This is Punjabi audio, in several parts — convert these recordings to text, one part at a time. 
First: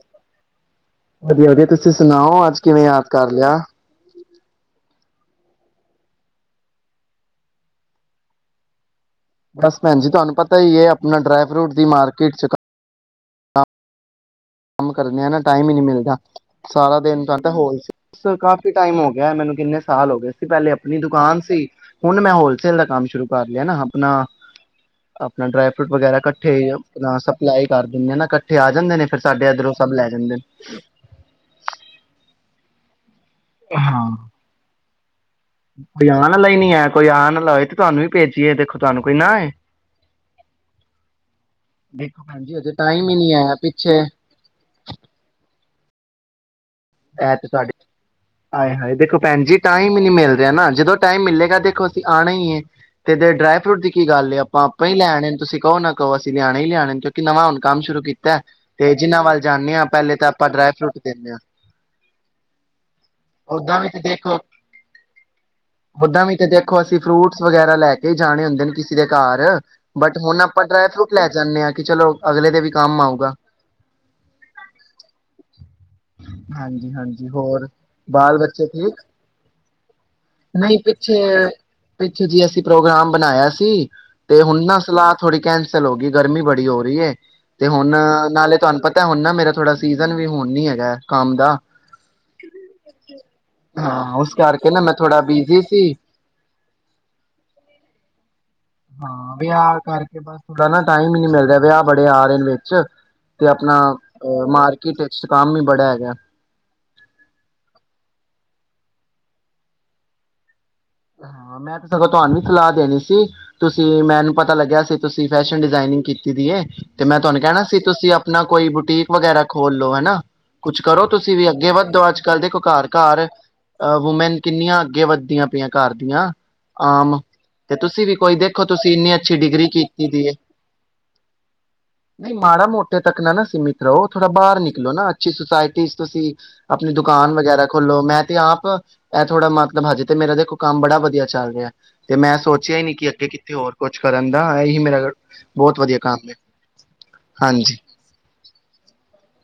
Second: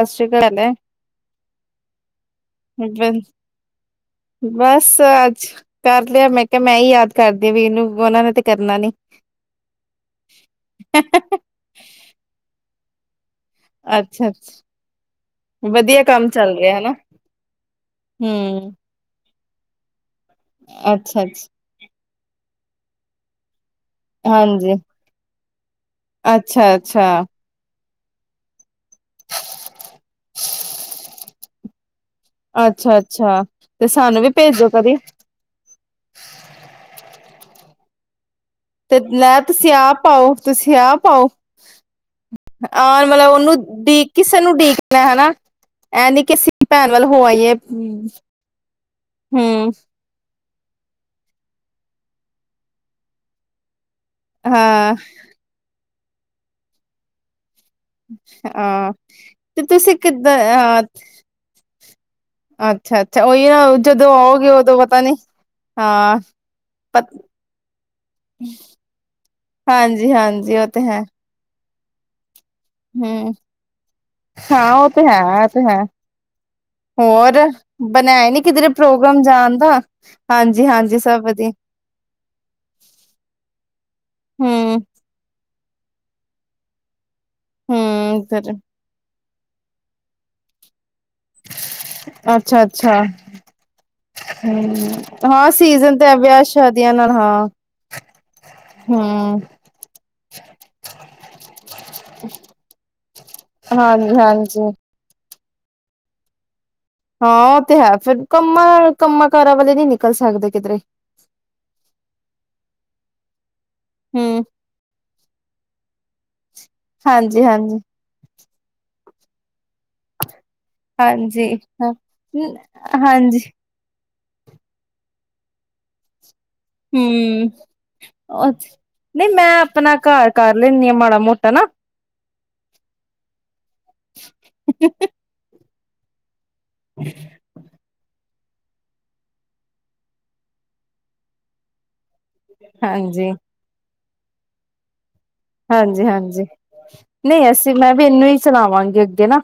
ਸਤਿ ਸ੍ਰੀ ਅਕਾਲ ਵਧੀਆ ਵਧੀਆ ਤੁਸੀਂ ਸੁਣਾਓ ਅੱਜ ਕਿਵੇਂ ਯਾਦ ਬ ਕਰ ਲਿਆ? ਬਸ, ਅੱਜ ਕਰ ਲਿਆ ਮੈਂ ਕਿਹਾ- ਮੈਂ ਹੀ ਯਾਦ ਕਰਦੀ ਆ ਵੀਰ ਨੂੰ, ਉਹਨਾਂ ਨੇ ਤੇ ਕਰਨਾ ਨੀ। ਬਸ ਭੈਣ ਜੀ ਤੁਹਾਨੂੰ ਪਤਾ ਹੀ ਹੈ ਆਪਣਾ ਡਰਾਈ ਫਰੂਟ ਦੀ ਮਾਰਕੀਟ ਚ ਅੱ ਕੰਮ ਕਰਨੇ ਆ ਨਾ ਟਾਈਮ ਹੀ ਨੀ ਮਿਲਦਾ ਕੰਮ ਚੱਲ ਰਿਹਾ ਹਨਾ ਸਾਰਾ ਦਿਨ ਤਾਂ ਹੋਲ ਸੇ ਸੀ ਹਮ ਕਾਫੀ ਟਾਈਮ ਹੋ ਗਿਆ ਮੈਨੂੰ ਕਿੰਨੇ ਸਾਲ ਹੋ ਗਏ ਪਹਿਲੇ ਆਪਣੀ ਅੱਛਾ ਦੁਕਾਨ ਅੱਛਾ ਸੀ ਹੁਣ ਮੈਂ ਹੋਲਸੇਲ ਦਾ ਕੰਮ ਸ਼ੁਰੂ ਕਰ ਲਿਆ ਨਾ ਆਪਣਾ ਹਾਂਜੀ ਹਾਂ [inaudible] ਫਰੂਟ ਵਗੈਰਾ ਇਕੱਠੇ ਆਪਣਾ ਸਪਲਾਈ ਕਰ ਦਿੰਦੇ ਏ ਨਾ ਇਕੱਠੇ ਆ ਜਾਂਦੇ ਨੇ। ਫਿਰ ਸਾਡੇ ਇੱਧਰੋਂ ਸਭ ਲੈ ਜਾਂਦੇ ਨੇ। ਅੱਛਾ ਅੱਛਾ- ਤੇ ਹਾਂ ਸਾਨੂੰ ਵੀ ਭੇਜੋ ਕਦੀ। ਕੋਈ ਆਣ ਅਲਾ ਈ ਨੀ ਹੈ। ਕੋਈ ਆਣ ਅਲਾ ਹੋਏ ਤੇ ਤੁਹਾਨੂੰ ਵੀ ਭੇਜ ਤੇ ਲੈ ਤੁਸੀਂ ਆਪ ਆਓ -ਤੁਸੀਂ ਆਪ ਆਓ। ਦੇਖੋ ਭੈਣ ਜੀ ਅਜੇ ਆਣ ਟਾਈਮ ਹੀ ਮਤਲ ਨਹੀਂ ਆਇਆ ਉਨੂੰ ਪਿੱਛੇ ਡੀਕ, ਕਿਸੇ ਨੂੰ ਡੀਕਣਾ- ਹਣਾ। ਐਂ ਨੀ ਕਿ ਅਸੀ ਐ ਤੇ ਤੁਆਡੀ- ਆਏ ਹਾਏ ਦੇਖੋ ਭੈਣ ਜੀ ਹਮ ਟਾਇਮ ਈ ਨੀ ਮਿਲਦਾ ਹੈ ਨਾ ਜਦੋਂ ਟਾਈਮ ਮਿਲੇਗਾ ਦੇਖੋ ਅਸੀਂ ਆਉਣਾ ਈ ਏ। ਤੇ ਡਰਾਈ ਫਰੂਟ ਦੀ ਕੀ ਗੱਲ ਏ, ਆਪਾਂ- ਆਪਾਂ ਹੀ ਹਾਂ ਲੈਣੇ ਤੁਸੀਂ ਕਹੋ ਨਾ ਕਹੋ ਅਸੀਂ ਲਿਆਣੇ ਈ ਲਿਆਣੇ ਕਿਉਂਕਿ ਨਵਾਂ ਹੁਣ ਕੰਮ ਸ਼ੁਰੂ ਕੀਤਾ। ਹਾਂ ਤੇ ਜਿਨਾਂ ਵੱਲ ਤੇ ਜਾਂਨੇ ਆਂ ਤੁਸੀਂ ਪਹਿਲੇ ਤਾਂ ਕਿੱਦਾਂ ਆਪਾਂ ਡਰਾਈ ਹਾਂ ਫਰੂਟ ਦਿੰਦੇ ਆਂ। ਅੱਛਾ-ਅੱਛਾ ਉਹੀ ਨਾ ਓਦਾਂ ਵੀ ਤੇ ਜਦੋਂ ਦੇਖੋ, ਆਓਗੇ ਉਦੋਂ ਪਤਾ ਨੀ ਹਾਂ ਓਦਾਂ ਵੀ ਤੇ ਦੇਖੋ ਅਸੀਂ ਪ ਫਰੂਟਸ ਵਗੈਰਾ ਲੈ ਕੇ ਈ ਜਾਣੇ ਹੁੰਦੇ ਨੇ ਕਿਸੇ ਦੇ ਘਾਟ। ਬਟ ਹੁਣ ਹਾਂਜੀ-ਹਾਂਜੀ ਆਪਾਂ ਡਰਾਈ ਫਰੂਟ ਲੈ ਜਾਂਦੇ ਕਿ ਚਲੋ ਅਗਲੇ ਦੇ ਵੀ ਕੰਮ ਆਊਗਾ। ਹੂੰਅ- ਹਾਂ ਉਹ ਤੇ ਹੈ ਉਹ ਤੇ ਹੈ। ਹਾਂਜੀ- ਹਾਂਜੀ ਹੋਰ ਬਣਾਇਆ ਬਾਲ ਨੀ ਬੱਚੇ ਕਿਧਰੇ ਠੀਕ। ਪ੍ਰੋਗਰਾਮ ਜਾਣ ਦਾ ਨਹੀਂ ਹਾਂਜੀ-ਹਾਂਜੀ ਪਿੱਛੇ ਸਭ ਵਧੀਆ -ਪਿੱਛੇ ਜੀ ਅਸੀਂ ਪ੍ਰੋਗਰਾਮ ਬਣਾਇਆ ਸੀ ਤੇ ਹੁਣ ਨਾ ਹੂੰ-ਹੂੰ ਸਲਾਹ ਥੋੜੀ- ਕੈਂਸਲ ਹੋ ਗਈ ਗਰਮੀ ਬੜੀ ਹੋ ਰਹੀ ਹੈ। ਤੇ ਹੁਣ ਫਿਰ ਨਾਲੇ ਤੁਹਾਨੂੰ ਪਤਾ ਹੁਣ ਨਾ ਮੇਰਾ ਥੋੜਾ ਸੀਜਨ ਵੀ ਹੁਣ ਈ ਹੈਗਾ। ਕੰਮ ਦਾ ਅੱਛਾ -ਅੱਛਾ। ਹਾਂ ਉਸ ਕਰਕੇ ਹੂੰ, ਨਾ ਮੈਂ ਥੋੜਾ ਹਾਂ ਬਿਜੀ ਸੀ ਸੀਜਨ ਤੇ ਏ ਵਿਆਹ ਸ਼ਾਦੀਆਂ ਨਾਲ ਹਾਂ ਹਾਂ ਹੂੰ ਵਿਆਹ ਕਰਕੇ ਬਸ ਥੋੜਾ ਨਾ ਟਾਈਮ ਈ ਨੀ ਮਿਲ ਰਿਹਾ। ਵਿਆਹ ਬੜੇ ਆ ਰਹੇ ਵਿੱਚ। ਤੇ ਆਪਣਾ ਅ ਹਾਂਜੀ-ਹਾਂਜੀ ਮਾਰਕੀਟ 'ਚ 'ਚ ਕੰਮ ਈ ਬੜਾ ਹੈਗਾ। ਹਾਂ ਉਹ ਤੇ ਹੈ ਫਿਰ। ਕੰਮਾਂ, ਕੰਮਾਂ -ਕਾਰਾਂ ਵਾਲੇ ਨਹੀਂ ਨਿਕਲ ਸਕਦੇ ਕਿਧਰੇ। ਹਾਂ, ਮੈਂ ਤੇ ਸਗੋਂ ਤੁਹਾਨੂੰ ਸਲਾਹ ਦੇਣੀ ਸੀ। ਤੁਸੀਂ, ਮੈਨੂੰ ਹੂੰ ਪਤਾ ਲੱਗਿਆ ਸੀ ਤੁਸੀਂ ਫੈਸ਼ਨ ਡਿਜ਼ਾਇਨਿੰਗ ਕੀਤੀ ਦੀ ਏ। ਤੇ ਮੈਂ ਤੁਹਾਨੂੰ ਕਹਿਣਾ ਸੀ, ਤੁਸੀਂ ਆਪਣਾ ਕੋਈ ਬੁਟੀਕ- ਵਗੈਰਾ ਖੋਲ ਲੋ ਹੈਨਾ। ਕੁਛ ਕਰੋ ਤੁਸੀਂ ਵੀ ਹਾਂਜੀ-ਹਾਂਜੀ-ਹਾਂਜੀ ਅੱਗੇ ਹਾਂ ਵੱਦੋ, ਅੱਜ-ਕਲ ਦੇਖੋ ਘਰ- ਘਰ ਹਾਂਜੀ ਅ ਵੂਮੈਨ- ਕਿੰਨੀਆਂ ਅੱਗੇ ਵੱਧਦੀਆਂ ਪੀਆਂ। ਘਰ ਦੀਆਂ। ਹੂੰ ਤੇ ਤੁਸੀਂ ਵੀ ਕੋਈ ਆ, ਦੇਖੋ ਤੁਸੀਂ ਇੰਨੀ ਨਹੀਂ ਅੱਛੀ ਮੈਂ ਡਿਗਰੀ ਆਪਣਾ ਕੀਤੀ ਦੀ ਘਰ ਏ ਕਰ ਲੈਂਣੀ ਆ ਮਾੜਾ- ਮੋਟਾ ਨਾ। ਨਹੀਂ, ਮਾੜਾ- ਮੋਟੇ ਤੱਕ ਨਾਨਾ ਸੀਮਿਤ ਘਹੋ ਥੋੜਾ ਬਾਹਰ ਨਿਕਲੋ ਨਾ ਅਛੀ ਸੋਸਾਇਟੀ ਤੁਸੀਂ ਆਪਣੀ ਦੁਕਾਨ ਵਗੈਰਾ ਖੋਲੋ ਮੈਂ ਆਪ, ਥੋੜਾ ਮਤਲਬ ਅੱਜ ਤੇ ਮੇਰਾ ਦੇਖੋ। ਕੰਮ ਬੜਾ ਵਧੀਆ ਚੱਲ ਰਿਹਾ। ਤੇ ਮੈਂ ਸੋਚਿਆ ਹੀ ਨਹੀਂ ਕਿ ਅੱਗੇ ਹਾਂਜੀ ਕਿੱਥੇ ਹੋਰ ਕੁਝ ਫੜਦਾ ਹੈ ਜੀ ਮੇਰਾ ਬਹੁਤ ਵਧੀਆ ਹਾਂਜੀ ਕੰਮ ਹੈ ਹਾਂਜੀ ਨਹੀਂ ਅਸੀਂ ਹਾਂਜੀ ਮੈਂ ਵੀ ਇਹਨੂੰ ਹੀ ਚੜਾਵਾਂਗੀ ਅੱਗੇ ਨਾ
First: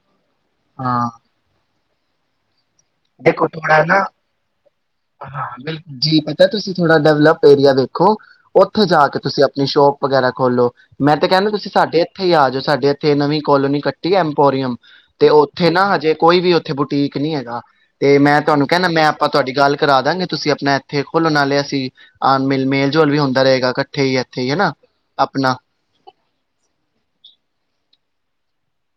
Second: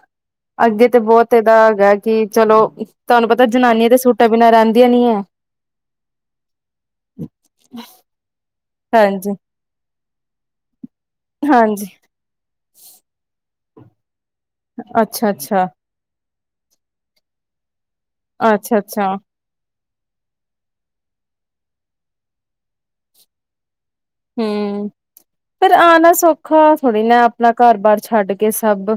ਅੱਗੇ ਤੇ ਹਾਂ ਬਹੁਤ ਇਹਦਾ ਹੈਗਾ ਕੀ ਚਲੋ ਤੁਹਾਨੂੰ ਪਤਾ ਦੇਖੋ ਥੋੜਾ ਜਨਾਨੀਆਂ ਤੇ ਨਾ ਸੂਟਾਂ ਬਿਨਾਂ ਰਹਿੰਦੀਆਂ ਨੀ ਹੈ ਹਾਂ ਬਿਲਕੁਲ ਜੀ ਪਤਾ ਤੁਸੀਂ ਥੋੜਾ ਡਿਵਲਪ ਏਰੀਆ ਵੇਖੋ, ਉੱਥੇ ਜਾ ਕੇ ਹਾਂਜੀ ਤੁਸੀਂ ਆਪਣੀ ਸ਼ੋਪ ਵਗੈਰਾ ਖੋਲੋ ਮੈਂ ਤਾਂ ਕਹਿੰਦਾ ਤੁਸੀਂ ਹਾਂਜੀ ਸਾਡੇ ਇੱਥੇ ਹੀ ਆ ਜਾਓ ਸਾਡੇ ਇੱਥੇ ਨਵੀ ਕੋ ਕਲੋਨੀ ਡੀ ਐੰਪੋਰੀਅਮ, ਤੇ ਅੱਛਾ ਅੱਛਾ ਔਥੇ ਨਾ ਹਜੇ ਕੋਈ ਵੀ ਉੱਥੇ ਬੁਟੀਕ ਨਹੀਂੀ ਹੈਗਾ ਤੇ ਮੈਂ ਤੁਹਾਨੂੰ ਅੱਛਾ ਕੇਹਾ ਨਾ ਮੈਂ ਅੱਛਾ ਆਪਾਂ ਤੁਹਾਡੀ ਗੱਲ ਕਰਾ ਦਾਂਗੇ ਤੁਸੀਂ ਆਪਣਾ ਇੱਥੇ ਖੋਲੋ ਨਾਲੇ ਅਸੀਂ ਆ ਮੇ ਮੇਲ ਜੋਲ ਵੀ ਹੁੰਦਾ ਰਹੇਗਾ ਹੀ ਇੱਥੇ ਹੀ ਹਨਾ ਹੂ, ਆਪਣਾ ਪਰ ਆਣਾ ਸੌਖਾ ਥੋੜੀ ਨਾ ਆਪਣਾ ਘਰ ਬਾਰ ਛੱਡ ਕੇ ਸਭ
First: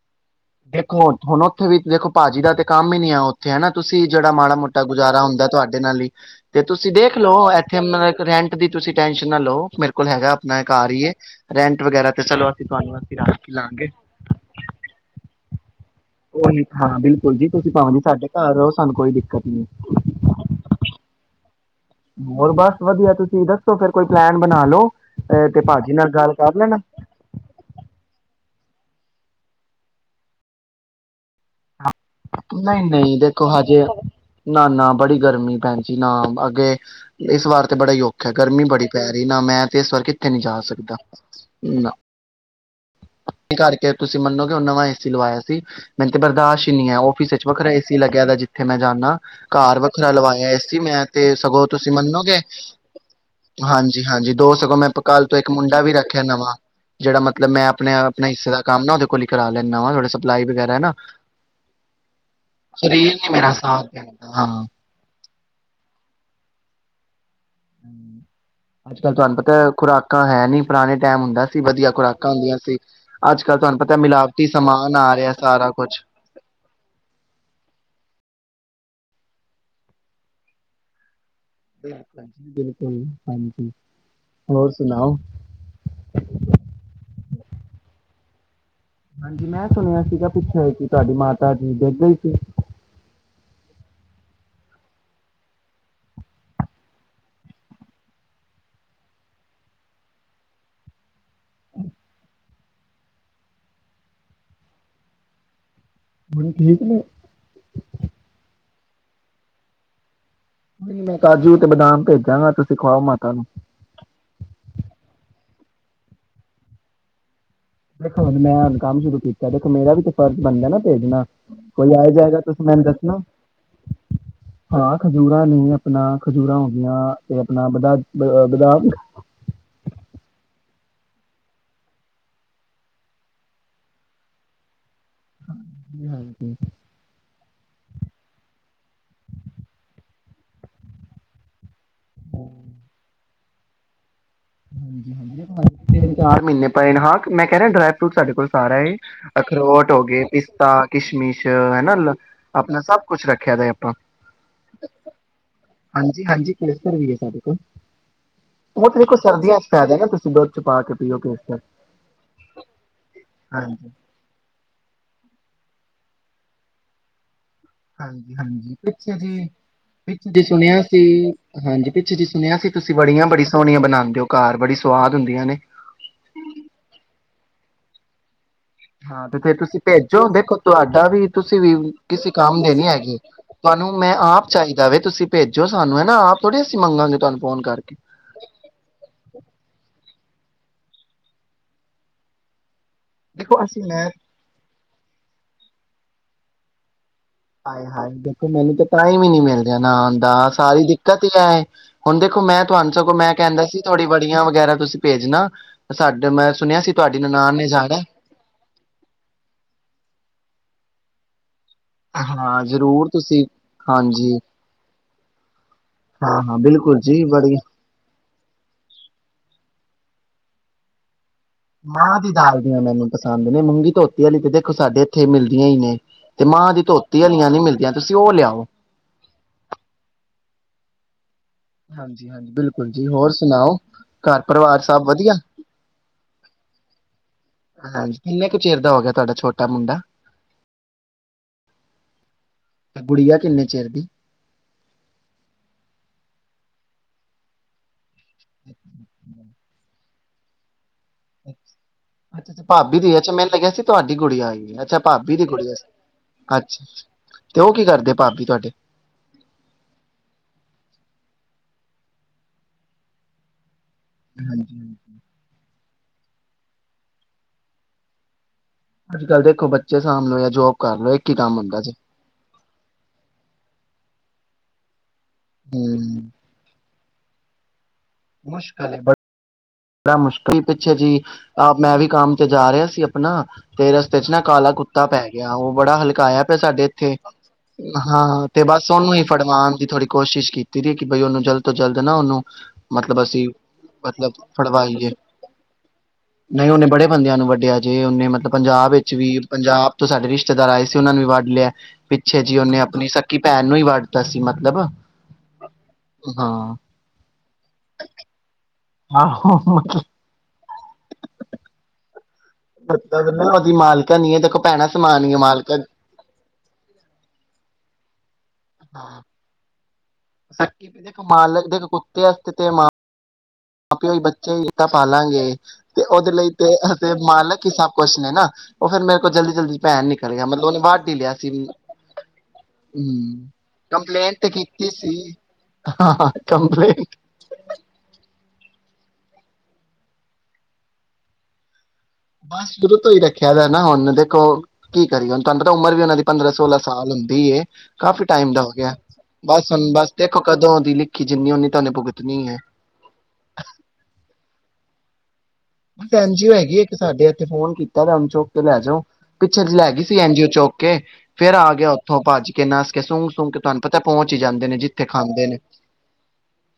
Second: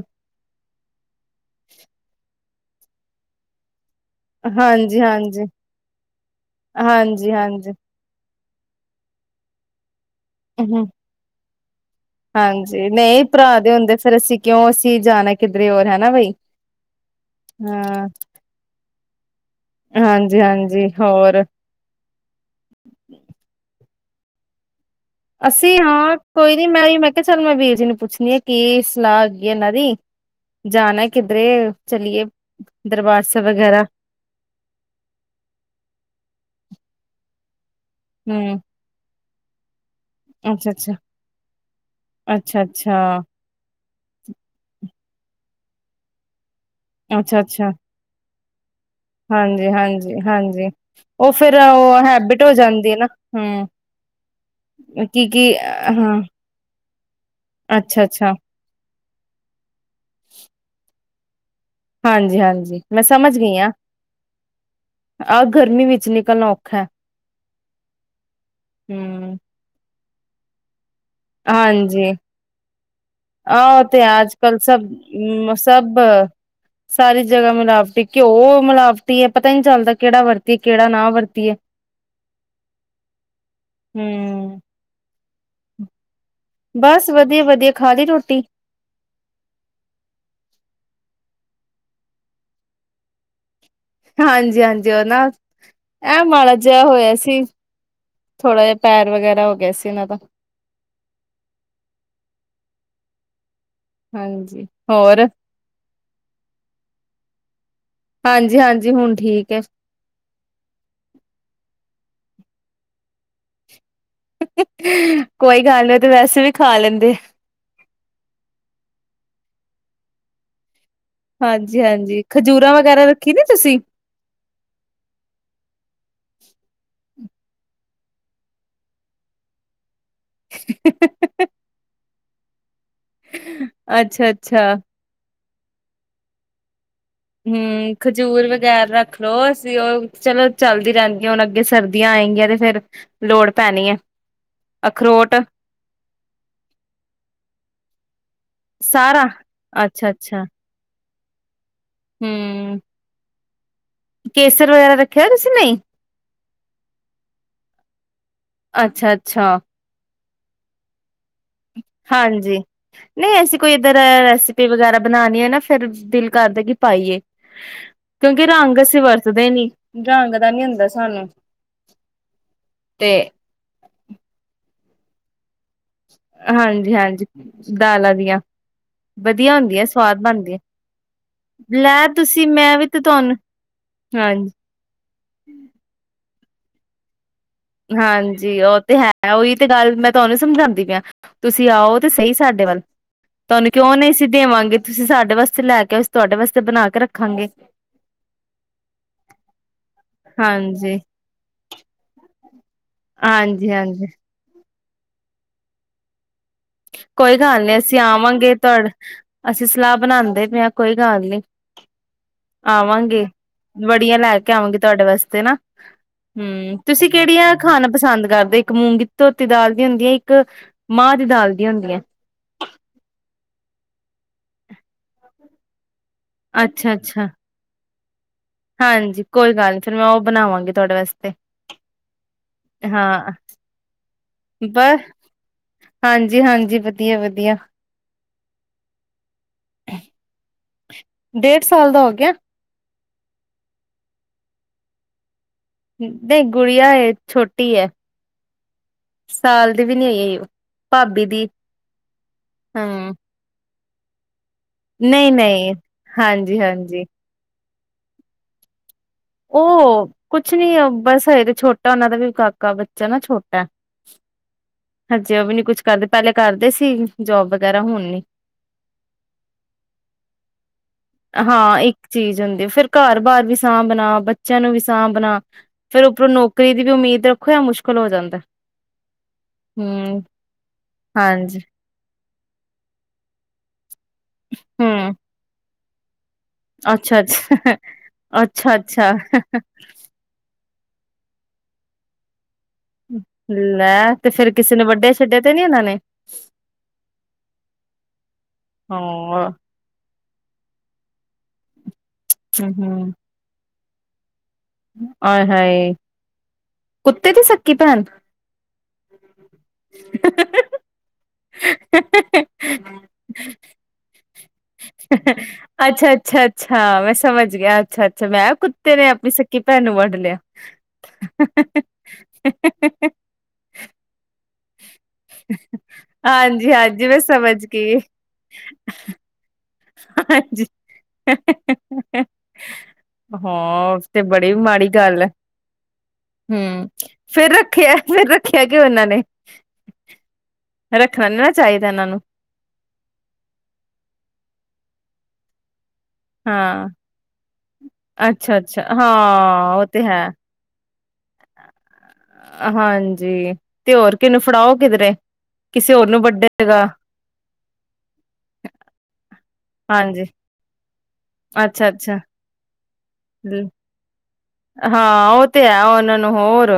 ਦੇਖੋ ਹੁਣ ਉੱਥੇ ਵੀ ਦੇਖੋ ਭਾਜੀ ਦਾ ਤੇ ਕੰਮ ਹੀ ਨੀ ਐ ਉੱਥੇ, ਹੈਨਾ ਤੁਸੀਂ ਜਿਹੜਾ ਮਾੜਾ ਮੋਟਾ ਹਾਂਜੀ ਗੁਜ਼ਾਰਾ ਹਾਂਜੀ ਹੁੰਦਾ ਤੁਹਾਡੇ ਨਾਲ ਹੀ ਤੇ ਤੁਸੀਂ ਦੇਖ ਹਾਂਜੀ ਲੋ ਹਾਂਜੀ ਇੱਥੇ ਮਤਲਬ ਰੈਂਟ ਦੀ ਤੁਸੀਂ ਟੈਨਸ਼ਨ ਨਾ ਲਓ, ਮੇਰੇ ਬਿਲਕੁਲ ਹੈਗਾ, ਆਪਣਾ ਐ ਹਮ ਘਰ ਹੀ ਐ ਰ ਹਾਂਜੀ, ਨਹੀਂ ਭਰਾ ਦੇ ਹੁੰਦੇ, ਫੇਰ ਅਸੀਂ ਕਿਉਂ ਅਸੀਂ ਜਾਣਾ ਕਿੱਧਰੇ ਹੋਰ ਹੈ ਉਹੀ ਹਾਂ ਬਿਲਕੁਲ ਜੀ, ਤੁਸੀਂ ਭਾਵੇ ਜੀ ਸਾਡੇ ਘਰ ਰਹੋ ਸਾਨੂੰ ਕੋਈ ਦਿੱਕਤ ਨਹੀ, ਹਾਂਜੀ-ਹਾਂਜੀ ਹੋਰ ਹੋਰ ਬਸ ਵਧੀਆ ਤੁਸੀਂ ਦੱਸੋ ਫਿਰ ਕੋਈ ਪਲੈਨ ਬਣਾ ਲ ਲੋ ਅਸੀਂ ਹਾਂ ਕੋਈ ਨੀ ਮੈਂ ਵੀ ਮੈਂ ਕਿਹਾ ਚੱਲ ਮੈਂ ਵੀਰ ਜੀ ਨੂੰ ਪੁੱਛਣੀ ਹੈ ਕੀ ਸਲਾਹ ਹੈਗੀ ਇਹਨਾਂ ਦੀ ਜਾਣਾ ਕਿਧਰੇ ਨਹੀਂ ਨਹੀਂ ਦੇਖੋ ਹਜੇ, ਨਾ ਨਾ ਬੜੀ ਗਰਮੀ ਪੈਣਜੀ ਨਾ ਅੱਗੇ ਇਸ ਵਾਰ ਬੜਾ ਹੀ ਔਖਾ ਹੈ, ਹੂੰ ਗਰਮੀ ਬੜੀ ਪੈ ਇਨਾ ਮੈਂ ਤੇ ਇਸ ਵਾਰ ਕਿੱਤੇ ਨਹੀ ਜਾ ਅੱਛਾ-ਅੱਛਾ, ਸਕਦਾ ਨਾ, ਅੱਛਾ-ਅੱਛਾ, ਇਸ ਕਰਕੇ ਤੁਸੀਂ ਮੰਨੋਗੇ ਹੁਨ ਨਵਾਂ ਏ ਪਿਛੇ ਲਵਾਇਆ ਸੀ ਮੈਨੂੰ ਤੇ ਬਰਦਾਸ਼ਤ ਹੀ ਨੀ ਐ ਓਹ। ਕਿਸੇ ਚ ਅੱਛਾ-ਅੱਛਾ ਵੱਖਰਾ ਏ ਸੀ ਲੱਗਿਆ ਦਾ ਜੀ। ਮੈਂ ਜਾਂਨਾ, ਘਰ ਵੱਖਰਾ ਹਾਂਜੀ-ਹਾਂਜੀ, ਹਾਂਜੀ। ਲਵਾਇਆ ਏ ਹਾਂਜੀ, ਹਾਂਜੀ। ਸੀ ਮੈਂ ਉਹ ਤੇ ਫੇਰ ਸਗੋਂ ਤੁਸੀਂ ਉਹ ਮੰਨੋਗੇ, ਹੈਬਿਟ ਹੋ ਜਾਂਦੀ ਹੈ ਨਾ ਹੂੰ ਹਾਂਜੀ-ਹਾਂਜੀ ਦੋ ਸਗੋ ਕਲ ਤੋਂ ਇੱਕ ਕੀ-ਕੀ ਮੁੰਡਾ ਵੀ ਹਾਂ ਰੱਖਿਆ ਨਵਾਂ। ਜਿਹੜਾ ਮਤਲਬ ਮੈਂ ਆਪਣੇ-ਆਪਣੇ ਅੱਛਾ-ਅੱਛਾ ਹਿੱਸੇ ਦਾ ਕੰਮ ਨਾ ਕੋਲੌ ਹੀ ਕਰਾ ਲੈਂਨਾ ਵਾ ਥੋੜਾ ਸਪਲਾਈ ਵਗੈਰਾ ਹੈਨਾ ਹਾਂਜੀ -ਹਾਂਜੀ ਮੈਂ ਸਮਝ ਗਈਆ। ਸਾਥ ਦਿੰਦਾ ਹਾਂ ਆਹ ਗਰਮੀ ਵਿੱਚ ਨਿਕਲਣਾ ਔਖਾ ਹੈ। ਹੂੰ, ਅੱਜ ਕੱਲ ਤੁਆਨੂੰ ਹੂੰ ਪਤਾ ਖੁਰਾਕ ਤਾ ਹੈ ਨੀ ਪੁਰਾਣੇ ਟਾਈਮ ਹੁੰਦਾ ਸੀ ਵਧੀਆ ਹਾਂਜੀ, ਖੁਰਾਕਾਂ ਹੁੰਦੀਆਂ ਸੀ। ਅੱਜ ਕੱਲ੍ਹ ਤੁਹਾਨੂੰ ਆਹੋ ਪਤਾ ਤੇ ਹੈ ਮਿਲਾਵਟੀ ਅੱਜ-ਕੱਲ ਸਮਾਨ ਆ ਰਿਹਾ ਸਾਰਾ ਸਭ-ਸਭ ਕੁਛ। ਸਾਰੀ ਜਗ੍ਹਾ ਮਿਲਾਵਟੀ ਘਿਓ ਮਿਲਾਵ ਇਹ ਪਤਾ ਨੀ ਚੱਲਦਾ ਕਿਹੜਾ ਵਰਤੀਏ, ਕਿਹੜਾ ਨਾ ਵਰਤੀ ਬਿਲਕੁੱਲ ਹਾਂਜੀ ਹੂੰ। ਹੋਰ ਸੁਣਾਓ। ਬਸ, ਵਧੀਆ-ਵਧੀਆ ਖਾਲੀ ਰੋਟੀ। ਹਾਂਜੀ, ਮੈ ਤੁਹਾਨੂੰ ਇਹ ਪੁੱਛਿਆ ਕਿ ਤੁਹਾਡੀ ਮਾਤਾ ਜੀ ਡਿੱਗ ਗਈ ਸੀ। ਹਾਂਜੀ-ਹਾਂਜੀ ਓਨਾ ਐ ਮਾੜਾ ਜਿਹਾ ਹੋਇਆ ਸੀ ਥੋੜ੍ਹਾ ਜਾ ਪੈਰ ਵਗੈਰਾ ਹੋ ਗਿਆ ਸੀ ਉਹਨਾਂ ਦਾ। [inaudible] ਹਾਂਜੀ ਹੋਰ। ਹੁਣ ਠੀਕ ਨੇ। ਹਾਂਜੀ-ਹਾਂਜੀ ਹੁਣ ਠੀਕ ਐ। ਤੁਸੀ ਖਵਾਓ ਮਾਤਾ ਨੂੰ। ਕੋਈ ਗੱਲ ਨੀ ਓ ਤੇ ਵੈਸੇ ਵੀ ਖਾ ਲੈਂਦੇ। ਦੇਖੋ, ਹੁਣ ਮੈਂ ਹੁਣ ਕੰਮ ਸ਼ੁਰੂ ਕੀਤਾ ਦੇਖੋ ਮੇਰਾ ਵੀ ਤੇ ਫਰਜ਼ ਬਣਦਾ ਨਾ। ਭੇਜਣਾ, ਹਾਂਜੀ ਕੋਈ ਆਏ ਹਾਂਜੀ ਜਾਏਗਾ ਤੇ ਤੁਸੀ ਖਜੂਰਾਂ ਮੈਨੁੰ ਵਗੈਰਾ ਦਸਨਾ, ਰੱਖੀ ਨੇ ਤੁਸੀਂ ਹਾਂ ਖਜੂਰਾ ਨੇ ਅਪਨਾ ਖਜੂਰਾ ਹੂਨਦਿਆ। ਤੇ ਆਪਣਾ ਬਦਾਮ ਹੇ-ਹੇ ਅੱਛਾ-ਅੱਛਾ। [inaudible] ਹੂੰ ਖਜੂਰ ਵਗੈਰਾ ਰੱਖ ਲੋ ਅਸੀਂ ਓ ਚਲੋ ਚਲਦੀ ਰਹਿੰਦੀ ਹੁਣ ਅੱਗੇ ਸਰਦੀ ਆਏਗੀਆਂ ਤੇ ਫੇਰ ਲੋੜ ਪੈਣੀ ਐ। ਹਾਂਜੀ-ਹਾਂਜੀ ਤਿੰਨ ਚਾਰ ਮਹੀਨੇ ਪਏ ਨੇ ਹਾਂ ਮੈਂ ਕਹਿ ਰਿਹਾ ਡਰਾਈ ਫਰੂਟ ਸਾਡੇ ਕੋਲ ਸਾਰਾ ਏ ਅਖਰੋਟ ਹੋ ਗੇ ਅੱਛਾ-ਅੱਛਾ ਪਿਸਤਾ ਕਿਸ਼ਮਿਸ਼ ਹੂੰ ਆਪਣਾ ਸਭ ਕੁਛ ਰੱਖ [unintelligible] ਕੇਸਰ ਵਗੈਰਾ ਰੱਖਿਆ ਤੁਸੀਂ ਨਹੀਂ? ਹਾਂਜੀ ਹਾਂਜੀ ਕੇਸਰ ਵੀ ਹੈ ਸਾਡੇ ਕੋਲ। ਉਹ ਤੇ ਅੱਛਾ ਦੇਖੋ ਸਰਦੀਆਂ ਚ ਪੈ ਜਾਣਾ ਤੁਸੀਂ ਦੁੱਧ ਚ ਪਾ ਕੇ ਪੀ ਓਕੇ ਹਾਂਜੀ ਨਹੀਂ ਅਸੀਂ ਕੋਈ ਹਾਂਜੀ ਇੱਧਰ ਰੈਸਪੀ ਵਗੈਰਾ ਬਣਾਣੀ ਹੈ ਨਾ ਫਿਰ ਦਿਲ ਕਰਦੇ ਕਿ ਪਾਈਏ ਹਾਂਜੀ ਕਿਉਂਕਿ ਹਾਂਜੀ ਰੰਗ ਅਸੀਂ ਪਿੱਛੇ ਜੀ ਵਰਤਦੇ ਨੀ ਪਿੱਛੇ ਰੰਗ ਜੀ ਦਾ ਨੀ ਸੁਣਿਆ ਹੁੰਦਾ ਸੀ ਸਾਨੂੰ ਹਾਂਜੀ ਪਿੱਛੇ ਜੀ ਸੁਣਿਆ ਸੀ ਤੁਸੀਂ ਤੇ ਵੜੀਆਂ ਬੜੀ ਸੋਹਣੀਆਂ ਬਣਾਉਂਦੇ ਹੋ ਘਰ ਬੜੀ ਸੁਆਦ ਹੁੰਦੀਆਂ ਨੇ ਹਾਂਜੀ-ਹਾਂਜੀ ਦਾਲਾਂ ਦੀਆਂ ਹਾਂ ਤੇ ਵਧੀਆ ਫੇਰ ਤੁਸੀਂ ਹੁੰਦੀਆਂ ਸਵਾਦ ਭੇਜੋ ਦੇਖੋ ਬਣਦੀਆਂ ਤੁਹਾਡਾ ਵੀ ਤੁਸੀਂ ਵੀ ਲੈ ਕਿਸੇ ਤੁਸੀਂ ਕੰਮ ਦੇ ਮੈਂ ਨੀ ਵੀ ਤੇ ਹੈਗੇ ਤੁਹਾਨੂੰ ਮੈਂ ਆਪ ਹਾਂਜੀ ਚਾਹੀਦਾ ਵੇ ਤੁਸੀਂ ਭੇਜੋ ਸਾਨੂੰ ਹੈ ਆਪ ਥੋੜੀ ਅਸੀ ਮੰਗਾਗੇ ਤੁਹਾਨੂੰ ਫੋਨ ਕਰਕੇ। ਹਾਂਜੀ ਉਹ ਤੇ ਹੈ ਉਹੀ ਤੇ ਗੱਲ ਮੈਂ ਤੁਹਾਨੂੰ ਸਮਝਾਉਂਦੀ ਪਈ ਆ ਤੁਸੀਂ ਆਓ ਤੇ ਸਹੀ ਸਾਡੇ ਵੱਲ ਦੇਖੋ ਤੁਹਾਨੂੰ ਅਸੀਂ ਕਿਉਂ ਮੈਂ ਨਹੀਂ ਸੀ ਦੇਵਾਂਗੇ ਤੁਸੀਂ ਸਾਡੇ ਵਾਸਤੇ ਲੈ ਕੇ ਤੁਹਾਡੇ ਵਾਸਤੇ ਬਣਾ ਕੇ ਰੱਖ ਆਏ ਹਾਏ ਦੇਖੋ ਮੈਨੂੰ ਤਾਂ ਟਾਈਮ ਹੀ ਨੀ ਮਿਲ ਰਿਹਾ ਨਾ ਆਉਣ ਦਾ ਸਾਰੀ ਹਾਂਜੀ ਦਿੱਕਤ ਹੀ ਐ ਏ ਹੁਣ ਦੇਖੋ ਮੈਂ ਤੁਹਾਨੂੰ ਸਗੋਂ ਮੈਂ ਕਹਿੰਦਾ ਹਾਂਜੀ ਸੀ ਤੁਹਾਡੀ ਹਾਂਜੀ ਵੜੀਆਂ ਵਗੈਰਾ ਤੁਸੀਂ ਭੇਜਣਾ ਸਾਡੇ ਮੈਂ ਸੁਣਿਆ ਸੀ ਤੁਹਾਡੀ ਕੋਈ ਨਨਾਣ ਗੱਲ ਨੇ ਨਹੀਂ ਅਸੀਂ ਜਾਣਾ ਆਵਾਂਗੇ ਤੁਹਾਡੇ ਅਸੀਂ ਸਲਾਹ ਬਣਾਉਦੇ ਪਏ ਹਾਂ ਕੋਈ ਗੱਲ ਨੀ ਹਾਂ ਜ਼ਰੂਰ ਆਵਾਂਗੇ ਤੁਸੀਂ ਵੜੀਆਂ ਹਾਂਜੀ ਲੈ ਕੇ ਆਵਾਂਗੇ ਤੁਹਾਡੇ ਵਾਸਤੇ ਨਾ ਹਾਂ ਹਾਂ ਹਮ ਬਿਲਕੁਲ ਤੁਸੀਂ ਜੀ ਕਿਹੜੀਆਂ ਬੜੀ ਖਾਣਾ ਪਸੰਦ ਕਰਦੇ ਇੱਕ ਮੂੰਗੀ ਧੋਤੀ ਦਾਲ ਦੀ ਹੁੰਦੀ ਹੈ ਇੱਕ ਮਾਂਹ ਦੀ ਦਾਲ ਦੀ ਹੁੰਦੀ ਹੈ ਮਾਂਹ ਦੀ ਦਾਲ ਦੀਆਂ ਮੈਨੂੰ ਪਸੰਦ ਨੇ ਮੂੰਗੀ ਧੋਤੀ ਤੇ ਦੇਖੋ ਸਾਡੇ ਇੱਥੇ ਮਿਲਦੀਆਂ ਹੀ ਨੇ ਤੇ ਮਾਂਹ ਦੀ ਅੱਛਾ ਅੱਛਾ ਧੋਤੀ ਨੀ ਮਿਲਦੀਆਂ ਤੁਸੀਂ ਉਹ ਲਿਆਓ। ਹਾਂਜੀ ਕੋਈ ਗੱਲ ਨਹੀਂ ਫਿਰ ਮੈਂ ਉਹ ਬਣਾਵਾਂਗੀ ਤੁਹਾਡੇ ਵਾਸਤੇ ਹਾਂਜੀ ਹਾਂਜੀ ਬਿਲਕੁਲ ਜੀ ਹੋਰ ਹਾਂ ਸੁਣਾਓ ਘਰ ਪਰਿਵਾਰ ਬਸ ਸਭ ਵਧੀਆ ਹਾਂਜੀ-ਹਾਂਜੀ, ਵਧੀਆ-ਵਧੀਆ ਹਾਂਜੀ ਕਿੰਨੇ ਕੁ ਚਿਰ ਦਾ ਹੋ ਗਿਆ ਤੁਹਾਡਾ ਛੋਟਾ ਮੁੰਡਾ ਡੇਢ ਸਾਲ ਦਾ ਹੋ ਗਿਆ। ਗੁੜੀਆ ਕਿੰਨੇ ਚਿਰ ਦੀ ਨਹੀਂ ਗੁੜੀਆ ਇਹ ਛੋਟੀ ਹੈ ਸਾਲ ਦੀ ਵੀ ਨਹੀਂ ਹੋਈ ਉਹ ਅੱਛਾੱ ਅਛਾ ਭਾਬੀ ਦੀ ਐ ਮੈਨੂੰ ਲੱਗਿਆ ਸੀ ਤੁਹਾਡੀ ਗੁੜੀਆ ਆਈ ਹੈ। ਅੱਛਾ ਨਹੀਂ ਭਾਬੀ ਦੀ ਨਹੀਂ ਗੁੜੀਆ ਸੀ। ਹਾਂਜੀ ਅੱਛਾ। ਅੱਛਾ, ਹਾਂਜੀ ਤੇ ਉਹ ਕੀ ਕਰਦੇ ਭਾਬੀ ਤੁਹਾਡੇ ਉਹ ਕੁਛ ਨੀ ਬਸ ਹਜੇ ਤੇ ਛੋਟਾ ਉਹਨਾਂ ਦਾ ਵੀ ਕਾਕਾ ਬੱਚਾ ਨਾ ਛੋਟਾ ਏ ਹਾਂਜੀ ਹਾਂਜੀ ਕਰਦੇ ਪਹਿਲੇ ਕਰਦੇ ਸੀ ਜੋਬ ਵਗੈਰਾ ਹੁਣ ਨੀ ਅੱਜ ਕੱਲ੍ਹ ਦੇਖੋ ਬੱਚੇ ਸਾਂਭ ਲੋ ਯਾ ਜੋਬ ਕਰ ਲੋ ਇੱਕ ਹੀ ਕੰਮ ਹਾਂ ਹੁੰਦਾ ਜੇ ਇੱਕ ਚੀਜ਼ ਹੁੰਦੀ ਫਿਰ ਘਰ ਬਾਹਰ ਵੀ ਸਾਹ ਬਣਾ ਬ ਬੱਚਿਆਂ ਨੂੰ ਵੀ ਸਾਂਭ ਆਪਣਾ ਫਿਰ ਉੱਪਰੋਂ ਹੂੰ ਨੌਕਰੀ ਦੀ ਵੀ ਉਮੀਦ ਮੁਸ਼ਕਿਲ ਹੈ ਮੁਸ਼ਕਿਲ ਹੈ ਬ ਬੜਾ ਹੂੰ, ਮੁਸ਼ਕਿਲ ਹੀ ਪਿੱਛੇ ਜੀ ਹਾਂਜੀ ਆਪ ਮੈਂ ਵੀ ਕੰਮ ਤੇ ਜਾ ਰਿਹਾ ਸੀ ਆਪਣਾ ਤੇ ਰਸ ਚ ਨਾ ਕਾਲਾ ਕੁੱਤਾ ਹੂੰ, ਪੈ ਗਿਆ ਉਹ ਬੜਾ ਹਲਕਾ ਆਇਆ ਸੀ ਸਾਡੇ ਇੱਥੇ ਅੱਛਾ-ਅੱਛਾ, ਹਾਂ ਤੇ ਬਸ ਅੱਛਾ-ਅੱਛਾ। ਉਹਨੂੰ ਹੀ ਫੜਵਾਉਣ ਦੀ ਥੋੜ੍ਹੀ ਕੋਸ਼ਿਸ਼ ਕੀਤੀ ਕਿ ਬਈ ਉਹਨੂੰ ਜਲਦ ਤੋਂ ਜਲਦ ਨਾ ਉਹਨੂੰ ਮਤਲਬ ਅਸੀਂ ਲੈ ਤੇ ਮਤਲਬ ਫਿਰ ਫੜਵਾਈਏ ਨਹੀਂ ਉਹਨੇ ਬੜੇ ਬੰਦਿਆਂ ਨੂੰ ਵੱਢਿਆ ਜੇ ਉਹਨੇ ਮਤਲਬ ਪੰਜਾਬ ਹਾਂ ਵਿੱਚ ਵੀ ਪੰਜਾਬ ਤੋਂ ਸਾਡੇ ਰਿਸ਼ਤੇਦਾਰ ਆਏ ਸੀ ਉਹਨਾਂ ਵੀ ਵੱਢ ਲਿਆ ਪਿੱਛੇ ਜੀ ਉਹਨੇ ਆਪਣੀ ਸਕੀ ਭੈਣ ਨੂੰ ਹੀ ਵੜ ਸੀ ਮ ਹਏ ਹਾਏ ਕੁੱਤੇ ਦੀ ਸਕੀ ਭੈਣ ਆਹ [unintelligible] ਭੱਜਦਾ ਕਿੰਨਾ, ਉਹਦੀ ਮਾਲਕਨ ਨੀ ਏ ਤੇ ਅੱਛਾ ਅੱਛਾ ਅੱਛਾ, ਮੈਂ ਸਮਝ ਗਿਆ, ਅੱਛਾ ਅੱਛਾ, ਮੈਂ ਕੁੱ ਤੇਰੇ ਆਪ ਵੀ ਸਕੀ ਭੈਣ ਨੂੰ ਵਡ [unintelligible] ਮਾਲਕ ਦੇ ਇੱਕ ਕੁੱਤੇ ਆਸਤੇ ਤੇ ਮਾ ਆਪੇ ਓਹੀ ਬ ਤੇ ਈ ਤਾ ਪਾਲਾਂਗੇ, ਤੇ ਉਹਦੇ ਲਈ ਤੇ ਹਾਂਜੀ ਹਾਂਜੀ ਅ ਮੈਂ ਸਮਝ ਮਾਲਕ ਈ ਸਭ ਗਈ ਕੁਛ ਨੇ ਨਾ। ਉਹ ਫੇਰ ਮੇਰੇ ਕੋਲ ਜਲਦੀ ਜਲਦੀ ਪੈਣ ਨਿਕਲ ਗਿਆ, ਮਤਲਬ ਹਾਂਜੀ ਉਹਨੇ ਵੱਡ ਈ ਲਿਆ ਸੀ। ਅਮ ਹਾਂ ਕੰਪਲੇਂਨ ਤੇ ਬੜੀ ਮਾੜੀ ਕੀਤੀ ਸੀ। ਗੱਲ ਹੈ ਹਾਂ, ਹੂੰ ਕੰਪਲੇਂਟ ਫੇਰ ਰੱਖਿਆ ਫੇਰ ਰੱਖਿਆ ਕਿਉਂ ਉਹਨਾਂ ਨੇ? ਰੱਖਣਾ ਨੀ ਨਾ ਚਾਹੀਦਾ ਇਹਨਾਂ ਨੂੰ ਬਸ ਸ਼ੁਰੂ ਤੋਂ ਈ ਰੱਖਿਆ ਦਾ ਨਾ ਹੁਣ ਦੇਖੋ ਕੀ ਕਰੀਏ? ਹੁਣ ਤੁਹਾਨੂੰ ਤਾਂ ਉ ਮਰ ਵੀ ਉਹਨਾਂ ਦੀ ਪੰਦਰਾਂ ਹਾਂ ਸੋਲਾਂ ਸਾਲ ਹੁੰਦੀ ਏ, ਕਾਫੀ ਟਾਈਮ ਦਾ ਹੋ ਅੱਛਾ-ਅੱਛਾ ਗਿਆ। ਬਸ ਹੁਣ ਬਸ ਦੇਖੋ ਕਦੋਂ ਉਹਦੀ ਅਈ ਹਾਂਜੀ ਤੇ ਹੋਰ ਕਿਹੇ ਨੂੰ ਫੜਾਓ ਕਿਧਰੇ। ਕਿਸੇ ਹੋਰ ਇੱਕ ਨੂੰ ਐਨ ਜੀ ਓ ਹੈਗੀ ਏ ਵੱਡੇਗਾ ਇੱਕ ਸਾਡੇ ਇੱਥੇ, ਫੋਨ ਕੀਤਾ ਵੇਆ ਹੁਣ ਚੁਕ ਕੇ ਲੈ ਜਾਉ। ਪਿੱਛੇ ਜਿਹੇ ਲੈ ਗਈ ਸੀ ਹਾਂਜੀ ਐਨ ਜੀ ਓ ਚੁੱਕ ਕੇ, ਫੇਰ ਆ ਗਿਆ ਅੱਛਾ-ਅੱਛਾ ਉੱਥੋਂ ਭੱਜ ਕੇ ਨੱਸ ਕੇ, ਸੁੰਘ ਸੁੰਘ ਕੇ। ਤੁਹਾਨੂੰ ਪਤਾ ਪਹੁੰਚ ਈ ਜਾਂਦੇ ਨੇ, ਜਿੱਥੇ ਹਾਂ ਖਾਂਦੇ ਉਹ ਨੇ। ਤੇ ਹੈ ਉਹਨਾਂ ਨੂੰ ਹੋਰ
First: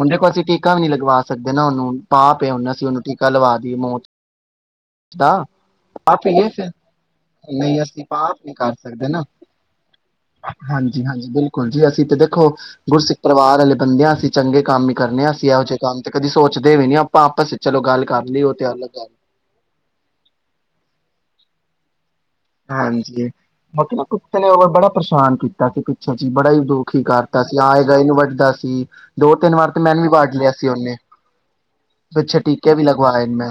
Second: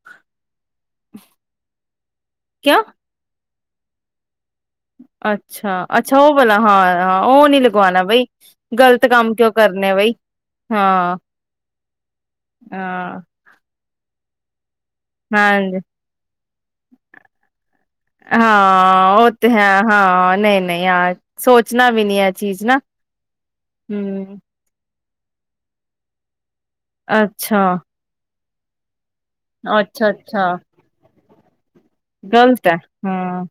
ਹੁਣ ਦੇਖੋ ਅਸੀਂ ਟੀਕਾ ਵੀ ਨਹੀਂ ਲਗਵਾ ਸਕਦੇ ਨਾ ਉਹਨੂੰ। ਪਾਪ ਏ ਹੁਣ ਕਿਉਂ ਅਸੀ ਉਹਨੂੰ ਕਲਵਾ ਦੀ ਮੌਤ ਤਾਂ, ਅੱਛਾ-ਅੱਛਾ ਉਹ ਵਾਲਾ [unintelligible] ਹਾਂ-ਹਾਂ ਉਹ ਨੀ ਲਗਵਾਣਾ ਅਸੀਂ ਬਈ ਪਾਪ ਨੀ ਕਰ ਗ਼ਲਤ ਸਕਦੇ ਨਾ, ਕੰਮ ਕਿਉਂ ਕਰਨੇ ਬਈ ਹਾਂਜੀ ਹਾਂਜੀ ਬਿਲਕੁਲ ਜੀ, ਅਸੀਂ ਤੇ ਦੇਖੋ ਗੁਰਸਿੱਖ ਹਾਂ-ਹਾਂ ਪਰਿਵਾਰ ਵਾਲੇ ਬੰਦੇ ਆਂ, ਅਸੀ ਚੰਗੇ ਕੰਮ ਈ ਕਰਨੇ ਆਂ, ਅਸੀਂ ਇਹੋ ਜਿਹੇ ਹਾਂਜੀ ਕੰਮ ਤੇ ਕਦੀ ਸੋਚ ਦੇ ਵੀ ਨੀ ਆਪਾਂ ਆਪਸ ਚ ਹਾਂ, ਉਹ ਤੇ ਹੈ, ਹਾਂ, ਨਹੀਂ ਨਹੀਂ ਅਹ ਸੋਚ ਚਣਾ ਵੀ ਨੀ ਐ ਹਾਂਜੀ। ਮਤਲਬ ਕੁਤੇ ਨੇ ਓਵੇਂ ਬੜਾ ਪਰੇਸ਼ਾਨ ਕੀਤਾ ਸੀ ਪਿੱਛੇ ਜੀ ਬੜਾ ਈ ਦੁੱਖੀ ਕਰਤਾ ਸੀ, ਆਏ ਗਏ ਨੂੰ ਵੱਡਦਾ ਸੀ। [unintelligible] ਦੋ ਤਿੰਨ ਵਾਰ ਤੇ ਮੈਨੂੰ ਈ ਵੱਡ ਲਿਆ ਸੀ ਉਹਨੇ। ਪਿੱਛੇ ਗਲਤ ਟੀਕੇ ਹੈ ਵੀ ਲਗਵਾਏ ਨੇ ਹਾਂ, ਮੈਂ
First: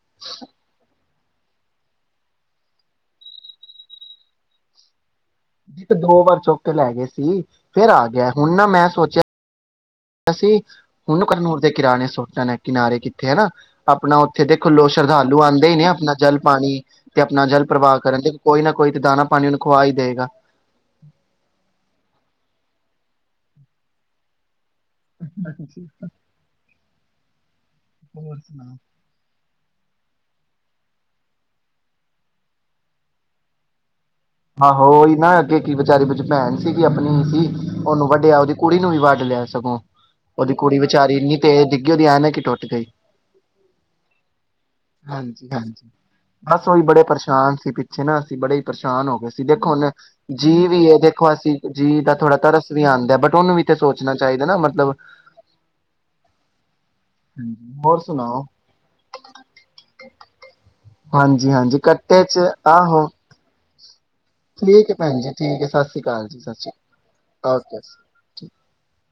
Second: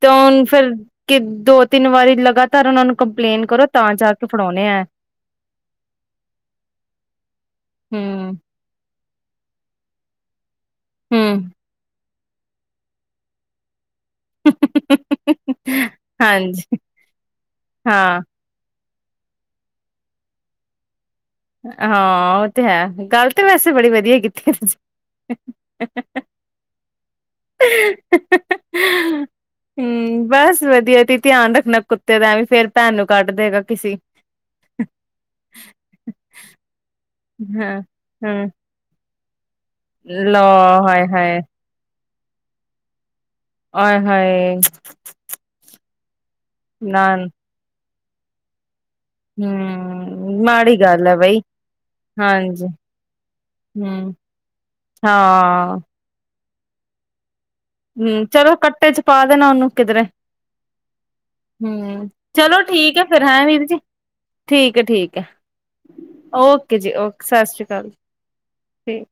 ਤੇ ਹੁਣ ਫਿਰ ਕਿ ਦੋ ਤਿੰਨ ਵਾਰੀ ਲਗਾਤਾਰ ਉਹਨਾਂ ਨੂੰ ਕੰਪਲੇਂਨ ਕਰੋ ਤਾਂ ਜਾ ਕੇ ਫੜਾਉਂਣੇ ਆ। ਦੋ ਵਾਰ ਚੁੱਕ ਕੇ ਲੈ ਗਏ ਸੀ ਫੇਰ ਆ ਗਿਆ, ਹੂੰ ਹੁਣ ਨਾ ਮੈਂ ਸੋਚਿਆ ਅਸੀਂ ਉਹਨੂੰ ਹੂੰ ਕਰਨੂਰ ਦੇ ਕਿਰਾਣੇ ਕਿਨਾਰੇ ਕੀਤੇ ਆ ਨਾ ਆਪਣਾ ਉੱਥੇ ਦੇਖੋ ਲੋਕ ਸ਼ਰਧਾਲੂ ਆਉਂਦੇ ਹੀ ਨੇ ਆਪਣਾ ਜਲ ਹਾਂਜੀ ਪਾਣੀ ਤੇ ਆਪਣਾ ਜਲ ਪ੍ਰਵਾਹ ਹਾਂ ਕਰਨ ਦੇ ਕੋਈ ਨਾ ਕੋਈ ਤੇ ਦਾਣਾ ਪਾਣੀ ਉਹਨੂੰ ਖਵਾ ਹੀ ਦੇਵੇਗਾ ਹਾਂ, ਉਹ ਤੇ ਹੈ ਗੱਲ ਤੇ ਵੈਸੇ ਬੜੀ ਵਧੀਆ ਕੀਤੀ ਤੁਸੀ। ਹਾਂਜੀ, ਹੋਰ ਸੁਣਾਉ। ਹੂੰ, ਬਸ ਵਧੀਆ ਤੇ ਧਿਆਨ ਰੱਖਣਾ ਕੁੱਤੇ ਦਾ ਐਵੇਂ ਫੇਰ ਤਹਾਨੂੰ ਕੱਟ ਦੇਵੇਗਾ ਕਿਸੀ ਆਹੋ ਉਹੀ ਨਾ, ਅੱਗੇ ਕੀ ਵਿਚਾਰੀ ਭੈਣ ਸੀ। ਆਪਣੀ ਸੀ ਹਾਂ ਉਹਨੂੰ ਵੱਡਿਆ, ਹੂੰ ਉਹਦੀ ਕੁੜੀ ਨੂੰ ਵੀ ਵੱਡ ਲਿਆ ਸੀ। ਲੋ ਕੁੜੀ ਹਾਏ ਵਿਚਾਰੀ ਨਹੀਂ ਹਾਏ ਤੇ ਕਿਆ ਨਾ ਕਿ ਟੁੱਟ ਗਈ ਆਏ ਹਾਏ ਹਾਂਜੀ ਹਾਂਜੀ। ਬਸ ਉਹੀ ਬੜੇ ਨਾ ਪਰੇਸ਼ਾਨ ਸੀ ਪਛ ਪਿਛੇ ਨਾ ਅਸੀਂ ਬੜੇ ਹੀ ਪਰੇਸ਼ਾਨ ਅਸੀਂ ਦੇਖੋਨ ਹੂੰ ਜੀਅ ਮਾੜੀ ਵੀਏ ਗੱਲ ਹੈ ਦੇਖੋ ਬਈ ਅਸੀਂ ਜੀਅ ਦਾ ਥੋੜਾ ਹਾਂਜੀ ਤਰਸ ਵੀ ਆਉਂਦਾ ਬਟ ਉਹਨੂੰ ਵੀ ਤੇ ਹੂੰ ਸੋਚਣਾ ਚਾਹੀਦਾ ਨਾ ਮਤਲਬ ਹਾਂਜੀ ਹੋਰ ਹਮ ਸੁਣਾਓ? ਚਲੋ ਕੱਟੇ ਚ ਪਾ ਦੇਣਾ ਉਹਨੂੰ ਕਿਧਰੇ ਹਾਂਜੀ ਹਾਂਜੀ ਹੂੰ ਕੱਟੇ ਚ ਚਲੋ ਠੀਕ ਹੈ ਆਹੋ ਫੇਰ ਹੈਂ ਵੀਰ ਜੀ ਠੀਕ ਹੈ ਠੀਕ ਭੈਣ ਹੈ ਜੀ ਸਤਿ ਸ੍ਰੀ ਅਕਾਲ ਜੀ ਸਤਿ ਸ਼੍ਰੀ ਓਕੇ ਜੀ ਓਕੇ ਸਤਿ ਸ਼੍ਰੀ ਅਕਾਲ ਜੀ ਠੀਕ